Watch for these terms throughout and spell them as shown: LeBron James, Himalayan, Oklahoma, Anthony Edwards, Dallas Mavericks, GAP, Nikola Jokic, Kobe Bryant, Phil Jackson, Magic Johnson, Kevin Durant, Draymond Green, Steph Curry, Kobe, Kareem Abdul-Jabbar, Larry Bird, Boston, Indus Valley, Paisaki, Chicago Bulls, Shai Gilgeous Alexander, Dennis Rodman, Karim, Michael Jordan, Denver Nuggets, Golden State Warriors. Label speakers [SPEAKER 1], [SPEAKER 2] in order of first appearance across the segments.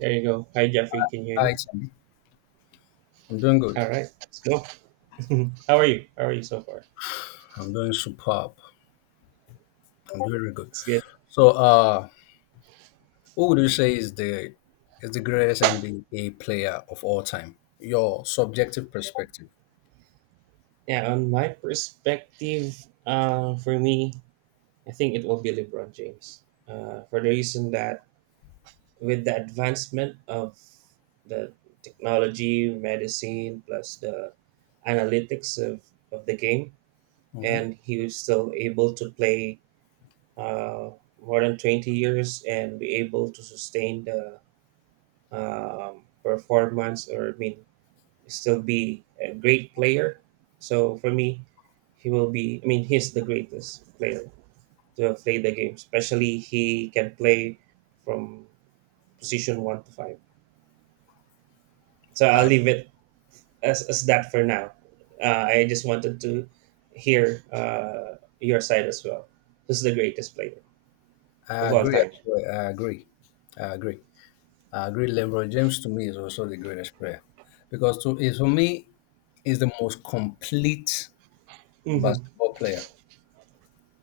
[SPEAKER 1] There you go. Hi, Jeffrey. Can you hear me?
[SPEAKER 2] Hi, Tim. I'm doing
[SPEAKER 1] All
[SPEAKER 2] good.
[SPEAKER 1] right, let's go. How are you? How are you so far?
[SPEAKER 2] I'm doing superb. I'm doing really good.
[SPEAKER 1] It's good.
[SPEAKER 2] So, who would you say is the greatest NBA player of all time? Your subjective perspective.
[SPEAKER 1] Yeah, on my perspective, for me, I think it will be LeBron James. For the reason that with the advancement of the technology, medicine, plus the analytics of the game,
[SPEAKER 2] hmm
[SPEAKER 1] and he was still able to play uh, more than 20 years and be able to sustain the performance or, I mean, still be a great player. So for me, he will be. I mean, he's the greatest player to have played the game. Especially he can play from position one to five. So I'll
[SPEAKER 2] I
[SPEAKER 1] leave it as that for now. I just wanted to hear your side as well. Who's the greatest player
[SPEAKER 2] I
[SPEAKER 1] of all
[SPEAKER 2] agree.
[SPEAKER 1] time?
[SPEAKER 2] Actually, I agree. I agree. I agree. LeBron James to me is also the greatest player because to is for me is the most complete
[SPEAKER 1] Hmm.
[SPEAKER 2] basketball player.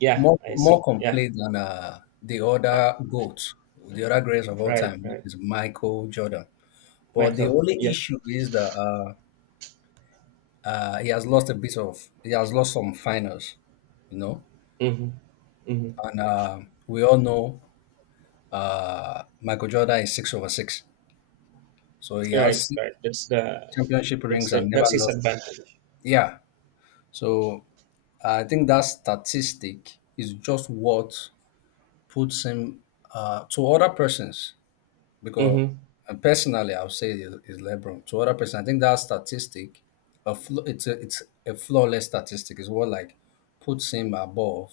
[SPEAKER 1] Yeah,
[SPEAKER 2] More
[SPEAKER 1] I
[SPEAKER 2] more
[SPEAKER 1] see. Yeah,
[SPEAKER 2] complete than the other goats, the other greatest of all
[SPEAKER 1] right,
[SPEAKER 2] time, which
[SPEAKER 1] right.
[SPEAKER 2] is Michael Jordan. But the
[SPEAKER 1] Michael.
[SPEAKER 2] only
[SPEAKER 1] Yeah.
[SPEAKER 2] issue is that he has lost a bit of, he has lost some finals, you know.
[SPEAKER 1] Mm-hmm. Mm-hmm.
[SPEAKER 2] And we all know Michael Jordan is six over six. So he
[SPEAKER 1] Right,
[SPEAKER 2] has six
[SPEAKER 1] right. That's the
[SPEAKER 2] championship
[SPEAKER 1] that's
[SPEAKER 2] rings
[SPEAKER 1] the
[SPEAKER 2] and never
[SPEAKER 1] that's his
[SPEAKER 2] lost.
[SPEAKER 1] advantage.
[SPEAKER 2] Yeah. So I think that statistic is just what puts him to other persons because
[SPEAKER 1] Mm-hmm.
[SPEAKER 2] and personally, I would say is LeBron. To other person, I think that statistic, it's a flawless statistic. Is what like puts him above,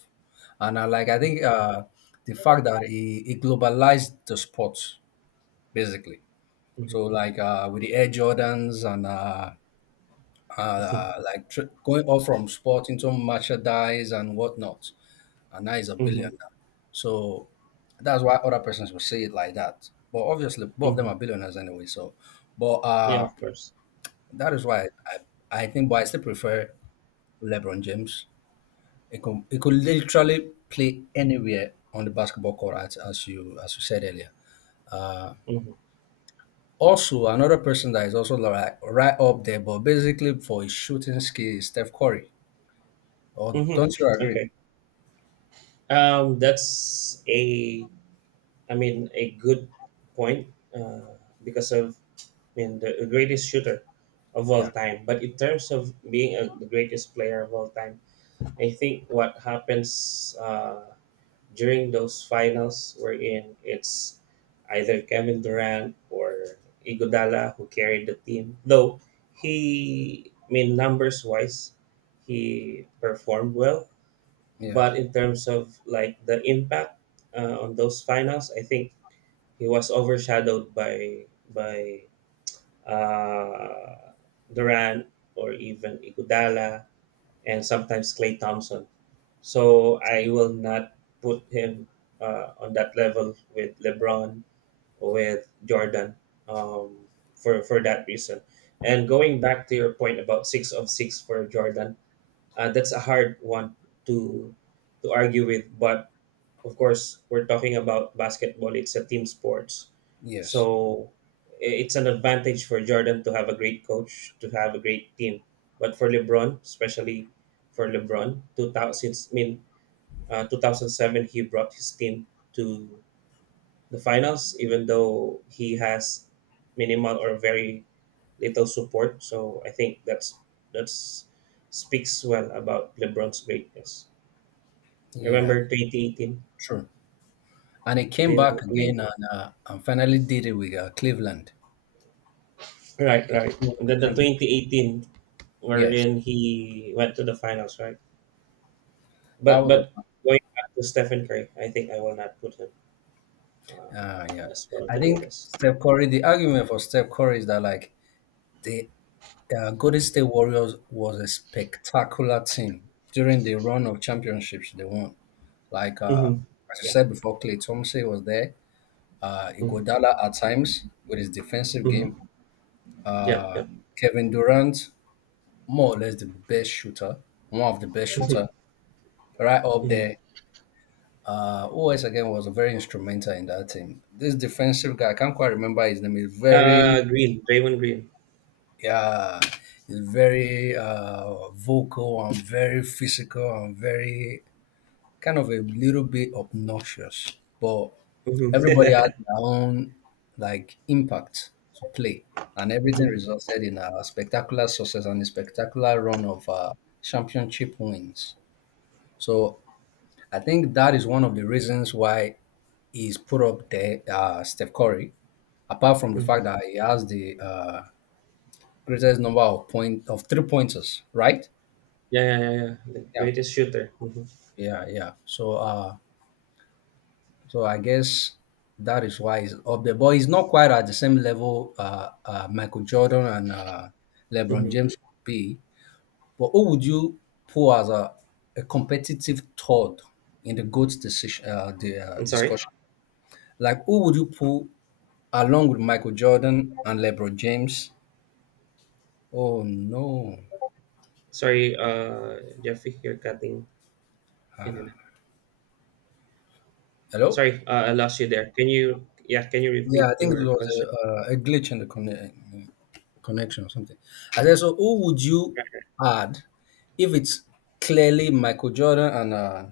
[SPEAKER 2] and I like I think
[SPEAKER 1] Mm-hmm.
[SPEAKER 2] the fact that he globalized the sport basically.
[SPEAKER 1] Mm-hmm.
[SPEAKER 2] So like with the Air Jordans and
[SPEAKER 1] Mm-hmm.
[SPEAKER 2] like going off from sport into merchandise and whatnot, and now he's a
[SPEAKER 1] Mm-hmm.
[SPEAKER 2] billionaire. So that's why other persons will say it like that. But obviously, both of them
[SPEAKER 1] Mm-hmm.
[SPEAKER 2] are billionaires anyway. So, but
[SPEAKER 1] Yeah, of course.
[SPEAKER 2] that is why I think, but I still prefer LeBron James. It could literally play anywhere on the basketball court, as you said earlier. Uh,
[SPEAKER 1] Mm-hmm.
[SPEAKER 2] Also, another person that is also like right up there, but basically for his shooting skill is Steph Curry. Or
[SPEAKER 1] Mm-hmm.
[SPEAKER 2] don't you agree?
[SPEAKER 1] Okay. That's a, I mean, a good point because of, I mean, the greatest shooter of
[SPEAKER 2] Yeah,
[SPEAKER 1] all time. But in terms of being the greatest player of all time, I think what happens. During those finals wherein it's either Kevin Durant or Iguodala who carried the team. Though I mean, numbers wise, he performed well,
[SPEAKER 2] yeah,
[SPEAKER 1] but in terms of like the impact on those finals, I think he was overshadowed by by uh, Durant or even Iguodala and sometimes Clay Thompson. So I will not put him on that level with LeBron or with Jordan, um, for that reason. And going back to your point about six of six for Jordan, that's a hard one to to argue with. But of course, we're talking about basketball. It's a team sports,
[SPEAKER 2] yes,
[SPEAKER 1] so it's an advantage for Jordan to have a great coach, to have a great team. But for LeBron, especially for LeBron, I mean, 2007, he brought his team to the finals, even though he has minimal or very little support. So I think that's that's speaks well about LeBron's greatness.
[SPEAKER 2] yeah,
[SPEAKER 1] Remember 2018?
[SPEAKER 2] true. And he came back
[SPEAKER 1] I mean,
[SPEAKER 2] again and finally did it with Cleveland.
[SPEAKER 1] right,
[SPEAKER 2] Finally
[SPEAKER 1] right.
[SPEAKER 2] won
[SPEAKER 1] And
[SPEAKER 2] the
[SPEAKER 1] then the
[SPEAKER 2] championship.
[SPEAKER 1] 2018
[SPEAKER 2] Yes,
[SPEAKER 1] wherein he went to the finals, right?
[SPEAKER 2] that was
[SPEAKER 1] But going back to Stephen Curry, I think I will not put him uh,
[SPEAKER 2] a yeah.
[SPEAKER 1] as one of
[SPEAKER 2] I
[SPEAKER 1] the
[SPEAKER 2] think
[SPEAKER 1] greatest.
[SPEAKER 2] Steph Curry. The argument for Steph Curry is that like the Golden State Warriors was a spectacular team during the run of championships they won. Like
[SPEAKER 1] Mm-hmm.
[SPEAKER 2] as I
[SPEAKER 1] Yeah.
[SPEAKER 2] said before, Clay Thompson was there.
[SPEAKER 1] Mm-hmm.
[SPEAKER 2] Iguodala at times with his defensive game.
[SPEAKER 1] Mm-hmm. Yep.
[SPEAKER 2] Uh,
[SPEAKER 1] Yep.
[SPEAKER 2] Kevin Durant, more or less the best shooter, one of the best
[SPEAKER 1] Mm-hmm.
[SPEAKER 2] shooter, right up
[SPEAKER 1] Mm-hmm.
[SPEAKER 2] there, who again was very instrumental in that team. This defensive guy, I can't quite remember his name.
[SPEAKER 1] Draymond Green.
[SPEAKER 2] Yeah, he's very vocal and very physical and very kind of a little bit obnoxious. But
[SPEAKER 1] Mm-hmm.
[SPEAKER 2] everybody had their own like impact to play, and everything
[SPEAKER 1] Mm-hmm.
[SPEAKER 2] resulted in a spectacular success and a spectacular run of championship wins. So I think that is one of the reasons why is put up there, Steph Curry, apart from the
[SPEAKER 1] Mm-hmm.
[SPEAKER 2] fact that he has the greatest number of point of three pointers, right?
[SPEAKER 1] Yeah, yeah, yeah, yeah. The
[SPEAKER 2] Yeah,
[SPEAKER 1] greatest shooter. Mm-hmm.
[SPEAKER 2] yeah. So, so I guess that is why he's up there, but he's not quite at the same level Michael Jordan and LeBron
[SPEAKER 1] Mm-hmm.
[SPEAKER 2] James would be. But who would you pull as a competitive third in the GOAT decision,
[SPEAKER 1] I'm sorry.
[SPEAKER 2] discussion? Like, who would you pull along with Michael Jordan and LeBron James. Oh no.
[SPEAKER 1] Sorry, Jeffrey, you're cutting in and out.
[SPEAKER 2] Hello?
[SPEAKER 1] Sorry, I lost you there. Can you, yeah, can you
[SPEAKER 2] Yeah,
[SPEAKER 1] repeat
[SPEAKER 2] I think it
[SPEAKER 1] your
[SPEAKER 2] was
[SPEAKER 1] question?
[SPEAKER 2] a glitch in the connection or something. I said, so who would you add if it's clearly Michael Jordan and uh,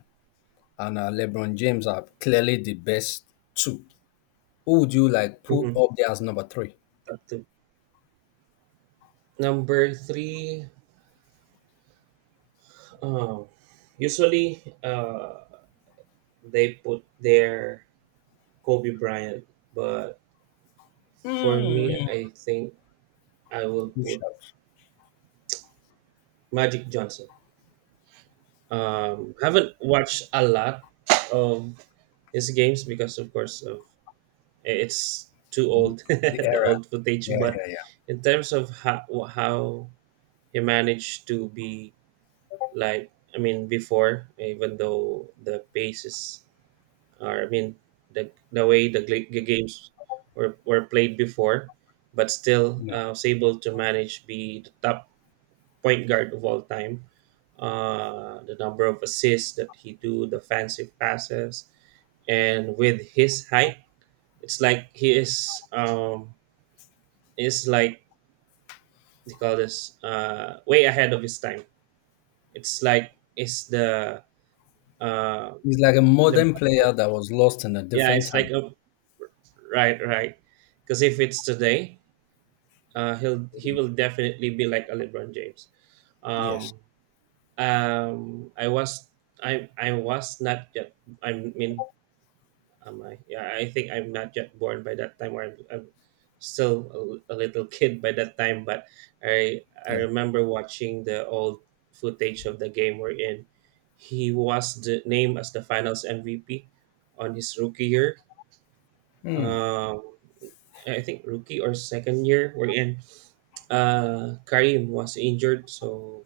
[SPEAKER 2] and uh, LeBron James are clearly the best two? Who would you like put
[SPEAKER 1] Mhm.
[SPEAKER 2] up there as number three?
[SPEAKER 1] Okay. Number three, um, usually, they put their Kobe Bryant, but for me,
[SPEAKER 2] Mm.
[SPEAKER 1] I think I will put
[SPEAKER 2] Push-ups.
[SPEAKER 1] Magic Johnson. Haven't watched a lot of his games because, of course, of it's too old,
[SPEAKER 2] The
[SPEAKER 1] the
[SPEAKER 2] era.
[SPEAKER 1] old footage.
[SPEAKER 2] Yeah,
[SPEAKER 1] But
[SPEAKER 2] yeah, yeah,
[SPEAKER 1] in terms of how he managed to be like, I mean, before, even though the pace is, or I mean, the way the games were played before, but still
[SPEAKER 2] yeah.
[SPEAKER 1] was able to manage be the top point guard of all time. The number of assists that he do, the fancy passes, and with his height, it's like he is like they call this way ahead of his time. It's like it's the uh
[SPEAKER 2] He's like a modern
[SPEAKER 1] LeBron
[SPEAKER 2] player
[SPEAKER 1] James.
[SPEAKER 2] that was lost in a
[SPEAKER 1] Yeah,
[SPEAKER 2] different
[SPEAKER 1] it's like
[SPEAKER 2] time.
[SPEAKER 1] a right, right, because if it's today, he will definitely be like a LeBron James.
[SPEAKER 2] Yes.
[SPEAKER 1] Um, I was I was not yet. I mean, am I? Yeah, I think I'm not yet born by that time, or I'm still a little kid by that time. But I
[SPEAKER 2] Yeah.
[SPEAKER 1] remember watching the old footage of the game we're in. He was the, named as the Finals MVP on his rookie year. Um, I think rookie or second year we're in, Karim was injured, so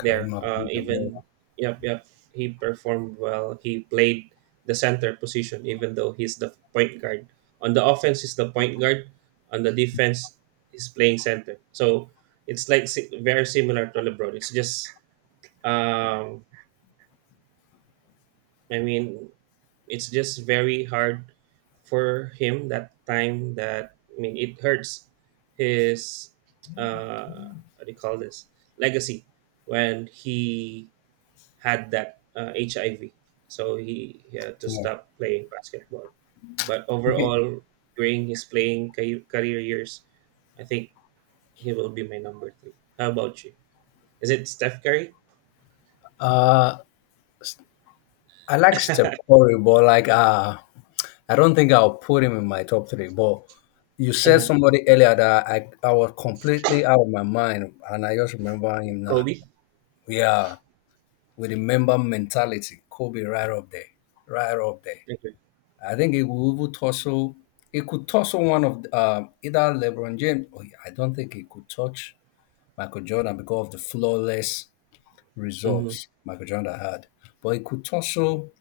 [SPEAKER 2] Kareem
[SPEAKER 1] there.
[SPEAKER 2] Abdul-Jabbar.
[SPEAKER 1] Even Yep, yep. He performed well. He played the center position, even though he's the point guard. On the offense, he's the point guard. On the defense, he's playing center. So it's like very similar to LeBron. It's just um, I mean it's just very hard for him that time that I mean it hurts his uh what do you call this, legacy, when he had that, HIV, so he had to
[SPEAKER 2] Yeah.
[SPEAKER 1] stop playing basketball, but
[SPEAKER 2] Okay.
[SPEAKER 1] overall during his playing career years, I think he will be my number three. How about you? Is it Steph Curry?
[SPEAKER 2] Uh, I like Steph Curry, but like I don't think I'll put him in my top three. But you said
[SPEAKER 1] Uh-huh.
[SPEAKER 2] somebody earlier that I was completely out of my mind, and I just remember him now.
[SPEAKER 1] Kobe.
[SPEAKER 2] Yeah, with the member mentality, Kobe right up there.
[SPEAKER 1] Okay.
[SPEAKER 2] I think it will even tussle. It could tussle one of the, either LeBron James. Or I don't think it could touch Michael Jordan because of the flawless
[SPEAKER 1] Mm-hmm.
[SPEAKER 2] results Michael Jordan had. But it could
[SPEAKER 1] Mm-hmm.
[SPEAKER 2] tussle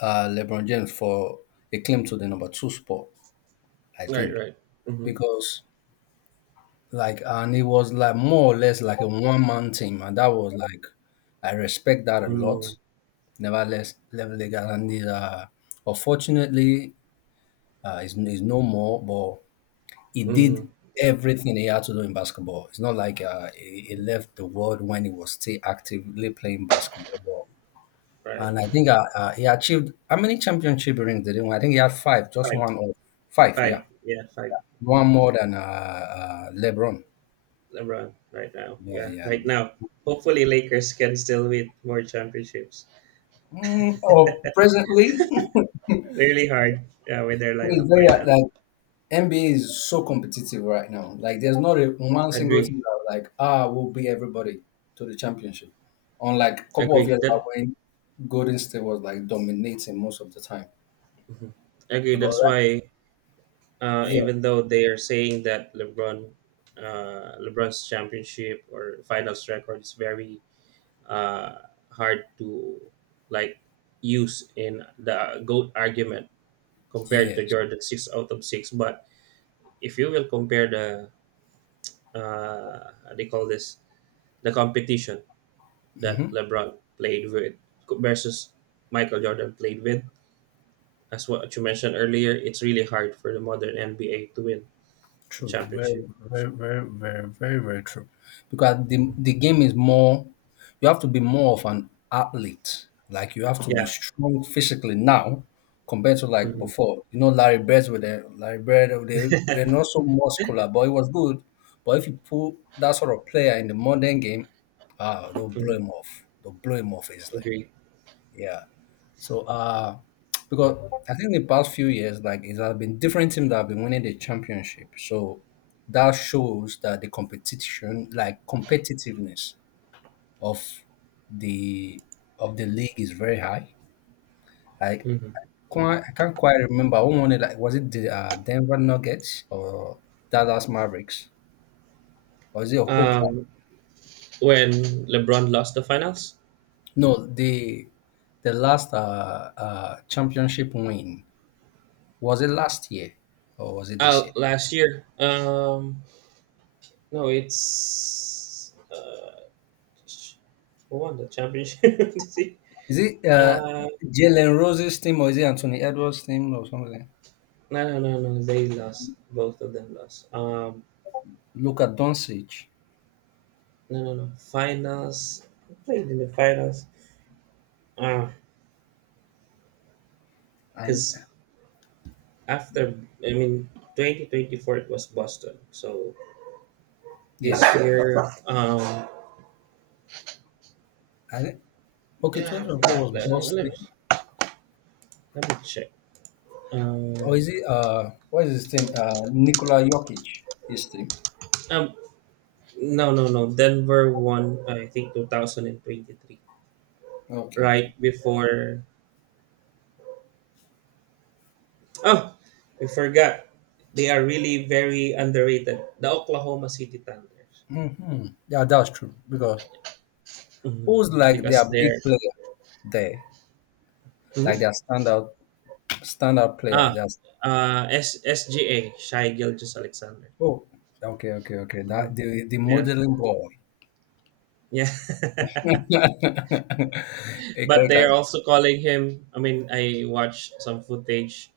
[SPEAKER 2] LeBron James for a claim to the number two spot, I
[SPEAKER 1] Right,
[SPEAKER 2] think,
[SPEAKER 1] right. Mm-hmm.
[SPEAKER 2] because like and it was like more or less like a one man team, and that was like I respect that a lot.
[SPEAKER 1] Mm-hmm.
[SPEAKER 2] Nevertheless, level legal and it, unfortunately, is no more, but he
[SPEAKER 1] Mhm.
[SPEAKER 2] did
[SPEAKER 1] Yeah.
[SPEAKER 2] everything he had to do in basketball. It's not like he left the world when he was still actively playing basketball.
[SPEAKER 1] Right.
[SPEAKER 2] And I think
[SPEAKER 1] Mhm.
[SPEAKER 2] he achieved how many championship rings did he win? I think he had five, just
[SPEAKER 1] Five.
[SPEAKER 2] one or five,
[SPEAKER 1] Five.
[SPEAKER 2] yeah.
[SPEAKER 1] Yeah. Five. Mm.
[SPEAKER 2] One more than LeBron.
[SPEAKER 1] LeBron right now.
[SPEAKER 2] Yeah,
[SPEAKER 1] Yeah.
[SPEAKER 2] yeah.
[SPEAKER 1] Right now. Hopefully, Lakers can still win more championships.
[SPEAKER 2] Mm, or presently,
[SPEAKER 1] Really hard. Yeah, with their
[SPEAKER 2] it's
[SPEAKER 1] lineup
[SPEAKER 2] very
[SPEAKER 1] right now.
[SPEAKER 2] like NBA is so competitive right now. Like there's not a one single
[SPEAKER 1] Agree.
[SPEAKER 2] team that like ah will beat everybody to the championship. Unlike a couple of
[SPEAKER 1] Agree.
[SPEAKER 2] years
[SPEAKER 1] That.
[SPEAKER 2] back when Golden State was like dominating most of the time.
[SPEAKER 1] Mhm. Agree.
[SPEAKER 2] Because
[SPEAKER 1] That's
[SPEAKER 2] right-
[SPEAKER 1] why.
[SPEAKER 2] yeah,
[SPEAKER 1] Even though they are saying that LeBron's championship or finals record is very, hard to like use in the goat argument compared to
[SPEAKER 2] yes.
[SPEAKER 1] Jordan six out of six. But if you will compare the, what they call this, the competition that
[SPEAKER 2] Mhm.
[SPEAKER 1] LeBron played with versus Michael Jordan played with, as what you mentioned earlier, it's really hard for the modern NBA to win a
[SPEAKER 2] True,
[SPEAKER 1] championship.
[SPEAKER 2] very true. Because the game is more. You have to be more of an athlete. Like you have to be
[SPEAKER 1] Yeah,
[SPEAKER 2] strong physically now, compared to like
[SPEAKER 1] hmm,
[SPEAKER 2] before. You know, Larry Bird, they were not so muscular, but it was good. But if you put that sort of player in the modern game, they'll blow
[SPEAKER 1] hmm.
[SPEAKER 2] him off. They'll blow him off easily.
[SPEAKER 1] Agree.
[SPEAKER 2] Yeah. So because I think the past few years, like it has been different teams that have been winning the championship. So that shows that the competition, like competitiveness of the the league is very high. Like
[SPEAKER 1] Hmm, hmm.
[SPEAKER 2] quite, I can't quite remember who won it. Like was it the Denver Nuggets or Dallas Mavericks? Or is it Oklahoma?
[SPEAKER 1] Um, when LeBron lost the finals,
[SPEAKER 2] No, the last championship win, was it last year or was it this year?
[SPEAKER 1] last year, no, it's. Who won the championship? See?
[SPEAKER 2] Is it
[SPEAKER 1] Uh,
[SPEAKER 2] Jalen Rose's team or is it Anthony Edwards' team or something?
[SPEAKER 1] no, no, no, no. They lost. Both of them lost.
[SPEAKER 2] Look Doncic.
[SPEAKER 1] No, no, no. Finals. Who played in the finals. Ah,
[SPEAKER 2] And
[SPEAKER 1] because after, I mean, 2024 it was Boston. So this
[SPEAKER 2] yes,
[SPEAKER 1] year, um,
[SPEAKER 2] I okay.
[SPEAKER 1] yeah.
[SPEAKER 2] 24 was Boston,
[SPEAKER 1] Let me check. Um,
[SPEAKER 2] or is it? What is his team? Nikola Jokic, his team.
[SPEAKER 1] um, no, no, no. Denver won. I think 2023.
[SPEAKER 2] Okay,
[SPEAKER 1] Right
[SPEAKER 2] okay.
[SPEAKER 1] before Oh, I forgot. They are really very underrated. The Oklahoma City Thunder.
[SPEAKER 2] Yeah, that's true because
[SPEAKER 1] Mhm.
[SPEAKER 2] who's like their
[SPEAKER 1] Because
[SPEAKER 2] big
[SPEAKER 1] they're,
[SPEAKER 2] player there,
[SPEAKER 1] mhm,
[SPEAKER 2] like their standout player.
[SPEAKER 1] ah
[SPEAKER 2] That's
[SPEAKER 1] S SGA, Shai Gilgeous Alexander.
[SPEAKER 2] oh, okay, okay, okay. That
[SPEAKER 1] Mhm.
[SPEAKER 2] the
[SPEAKER 1] Yeah,
[SPEAKER 2] modeling boy.
[SPEAKER 1] yeah.
[SPEAKER 2] Okay,
[SPEAKER 1] But they
[SPEAKER 2] okay.
[SPEAKER 1] are also calling him. I mean, I watched some footage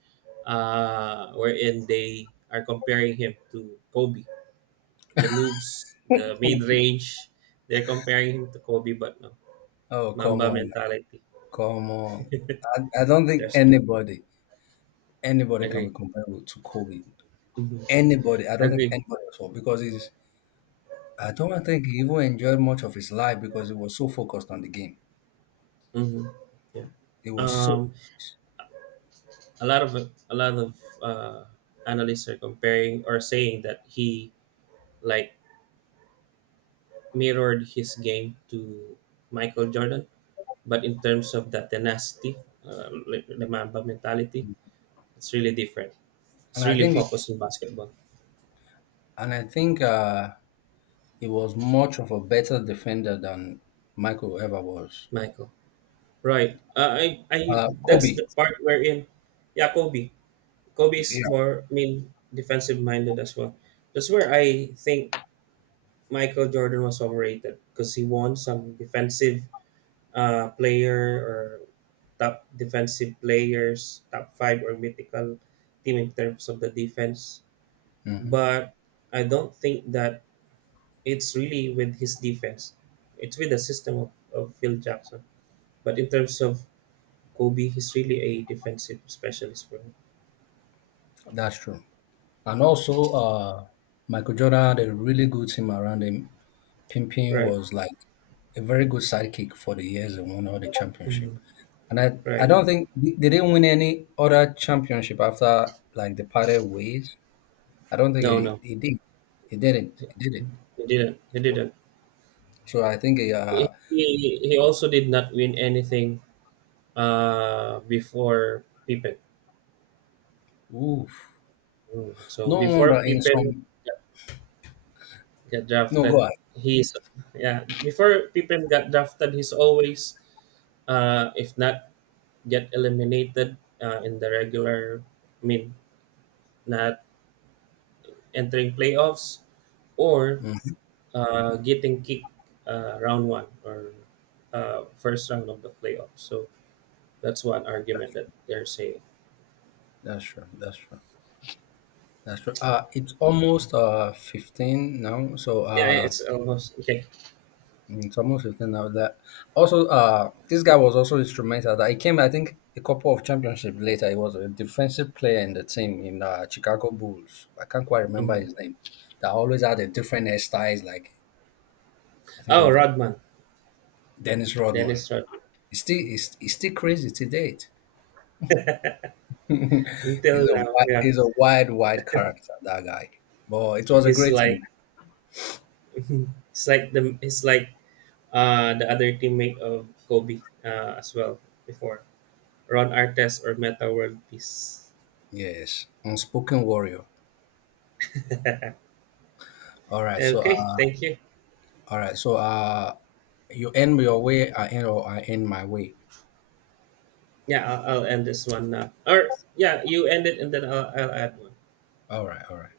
[SPEAKER 1] wherein they are comparing him to Kobe. The moves, the mid range, they're comparing him to Kobe, but no
[SPEAKER 2] Oh, come
[SPEAKER 1] Mamba
[SPEAKER 2] on,
[SPEAKER 1] mentality.
[SPEAKER 2] come on. I don't think
[SPEAKER 1] There's no.
[SPEAKER 2] anybody, anybody can
[SPEAKER 1] Agree.
[SPEAKER 2] be comparable to Kobe.
[SPEAKER 1] Mhm.
[SPEAKER 2] Anybody, I don't think
[SPEAKER 1] Agreed.
[SPEAKER 2] anybody at all because he's, I don't think he even enjoyed much of his life because he was so focused on the game.
[SPEAKER 1] Hmm. Yeah.
[SPEAKER 2] He was so
[SPEAKER 1] Um,
[SPEAKER 2] focused.
[SPEAKER 1] a lot of a lot of uh, analysts are comparing or saying that he like mirrored his game to Michael Jordan, but in terms of the tenacity, like the Mamba mentality, it's really different.
[SPEAKER 2] And
[SPEAKER 1] It's
[SPEAKER 2] I
[SPEAKER 1] really
[SPEAKER 2] think,
[SPEAKER 1] focused on basketball,
[SPEAKER 2] and I think he was much of a better defender than Michael ever was.
[SPEAKER 1] Michael. Right. I I that's the
[SPEAKER 2] Kobe,
[SPEAKER 1] part wherein, yeah, Kobe. Kobe's
[SPEAKER 2] yeah.
[SPEAKER 1] more, I mean, defensive minded as well. That's where I think Michael Jordan was overrated because he won some defensive, player, or top defensive players, top five or mythical team in terms of the defense. But I don't think that it's really with his defense. It's with the system of Phil Jackson. But in terms of Kobe, he's really a defensive specialist for him.
[SPEAKER 2] That's true. And also, Michael Jordan had a really good team around him. Pimpin
[SPEAKER 1] Right.
[SPEAKER 2] was like a very good sidekick for the years and won all the championship.
[SPEAKER 1] Mhm.
[SPEAKER 2] And I
[SPEAKER 1] Right.
[SPEAKER 2] don't think they didn't win any other championship after like they parted ways. I don't think
[SPEAKER 1] No, no.
[SPEAKER 2] it did. It didn't. It did it.
[SPEAKER 1] He didn't. He didn't.
[SPEAKER 2] So I think
[SPEAKER 1] He also did not win anything, before Pippen.
[SPEAKER 2] oof.
[SPEAKER 1] Mm. So
[SPEAKER 2] No
[SPEAKER 1] before
[SPEAKER 2] wonder in
[SPEAKER 1] Pippen
[SPEAKER 2] some.
[SPEAKER 1] got, got
[SPEAKER 2] No, go
[SPEAKER 1] drafted,
[SPEAKER 2] ahead.
[SPEAKER 1] he's, yeah. Before Pippen got drafted, he's always, if not get eliminated, in the regular, I mean, not entering playoffs, or getting kicked, round one, or first round of the playoffs. So that's one argument that they're saying.
[SPEAKER 2] That's true. That's true. That's true. It's almost 15 now. So
[SPEAKER 1] Yeah,
[SPEAKER 2] uh,
[SPEAKER 1] it's almost okay.
[SPEAKER 2] it's almost 15 now that also this guy was also instrumental that he came I think a couple of championships later he was a defensive player in the team in Chicago Bulls. I can't quite remember
[SPEAKER 1] Mhm.
[SPEAKER 2] his name. That always had a different hairstyles like I think it
[SPEAKER 1] Oh,
[SPEAKER 2] was
[SPEAKER 1] Rodman,
[SPEAKER 2] Dennis Rodman.
[SPEAKER 1] Dennis Rodman.
[SPEAKER 2] He's still crazy to date.
[SPEAKER 1] Until
[SPEAKER 2] He's
[SPEAKER 1] now, yeah,
[SPEAKER 2] he's a wide wide character that guy. But it was a
[SPEAKER 1] he's
[SPEAKER 2] great thing.
[SPEAKER 1] like he's like the other teammate of Kobe, as well, before Ron Artest or Meta World Peace.
[SPEAKER 2] Yes. Unspoken warrior. All right. So
[SPEAKER 1] Okay, thank you.
[SPEAKER 2] all right. So you end your way I end my way.
[SPEAKER 1] Yeah, I'll end this one now. Or yeah, you end it and then I'll add one.
[SPEAKER 2] All right, all right.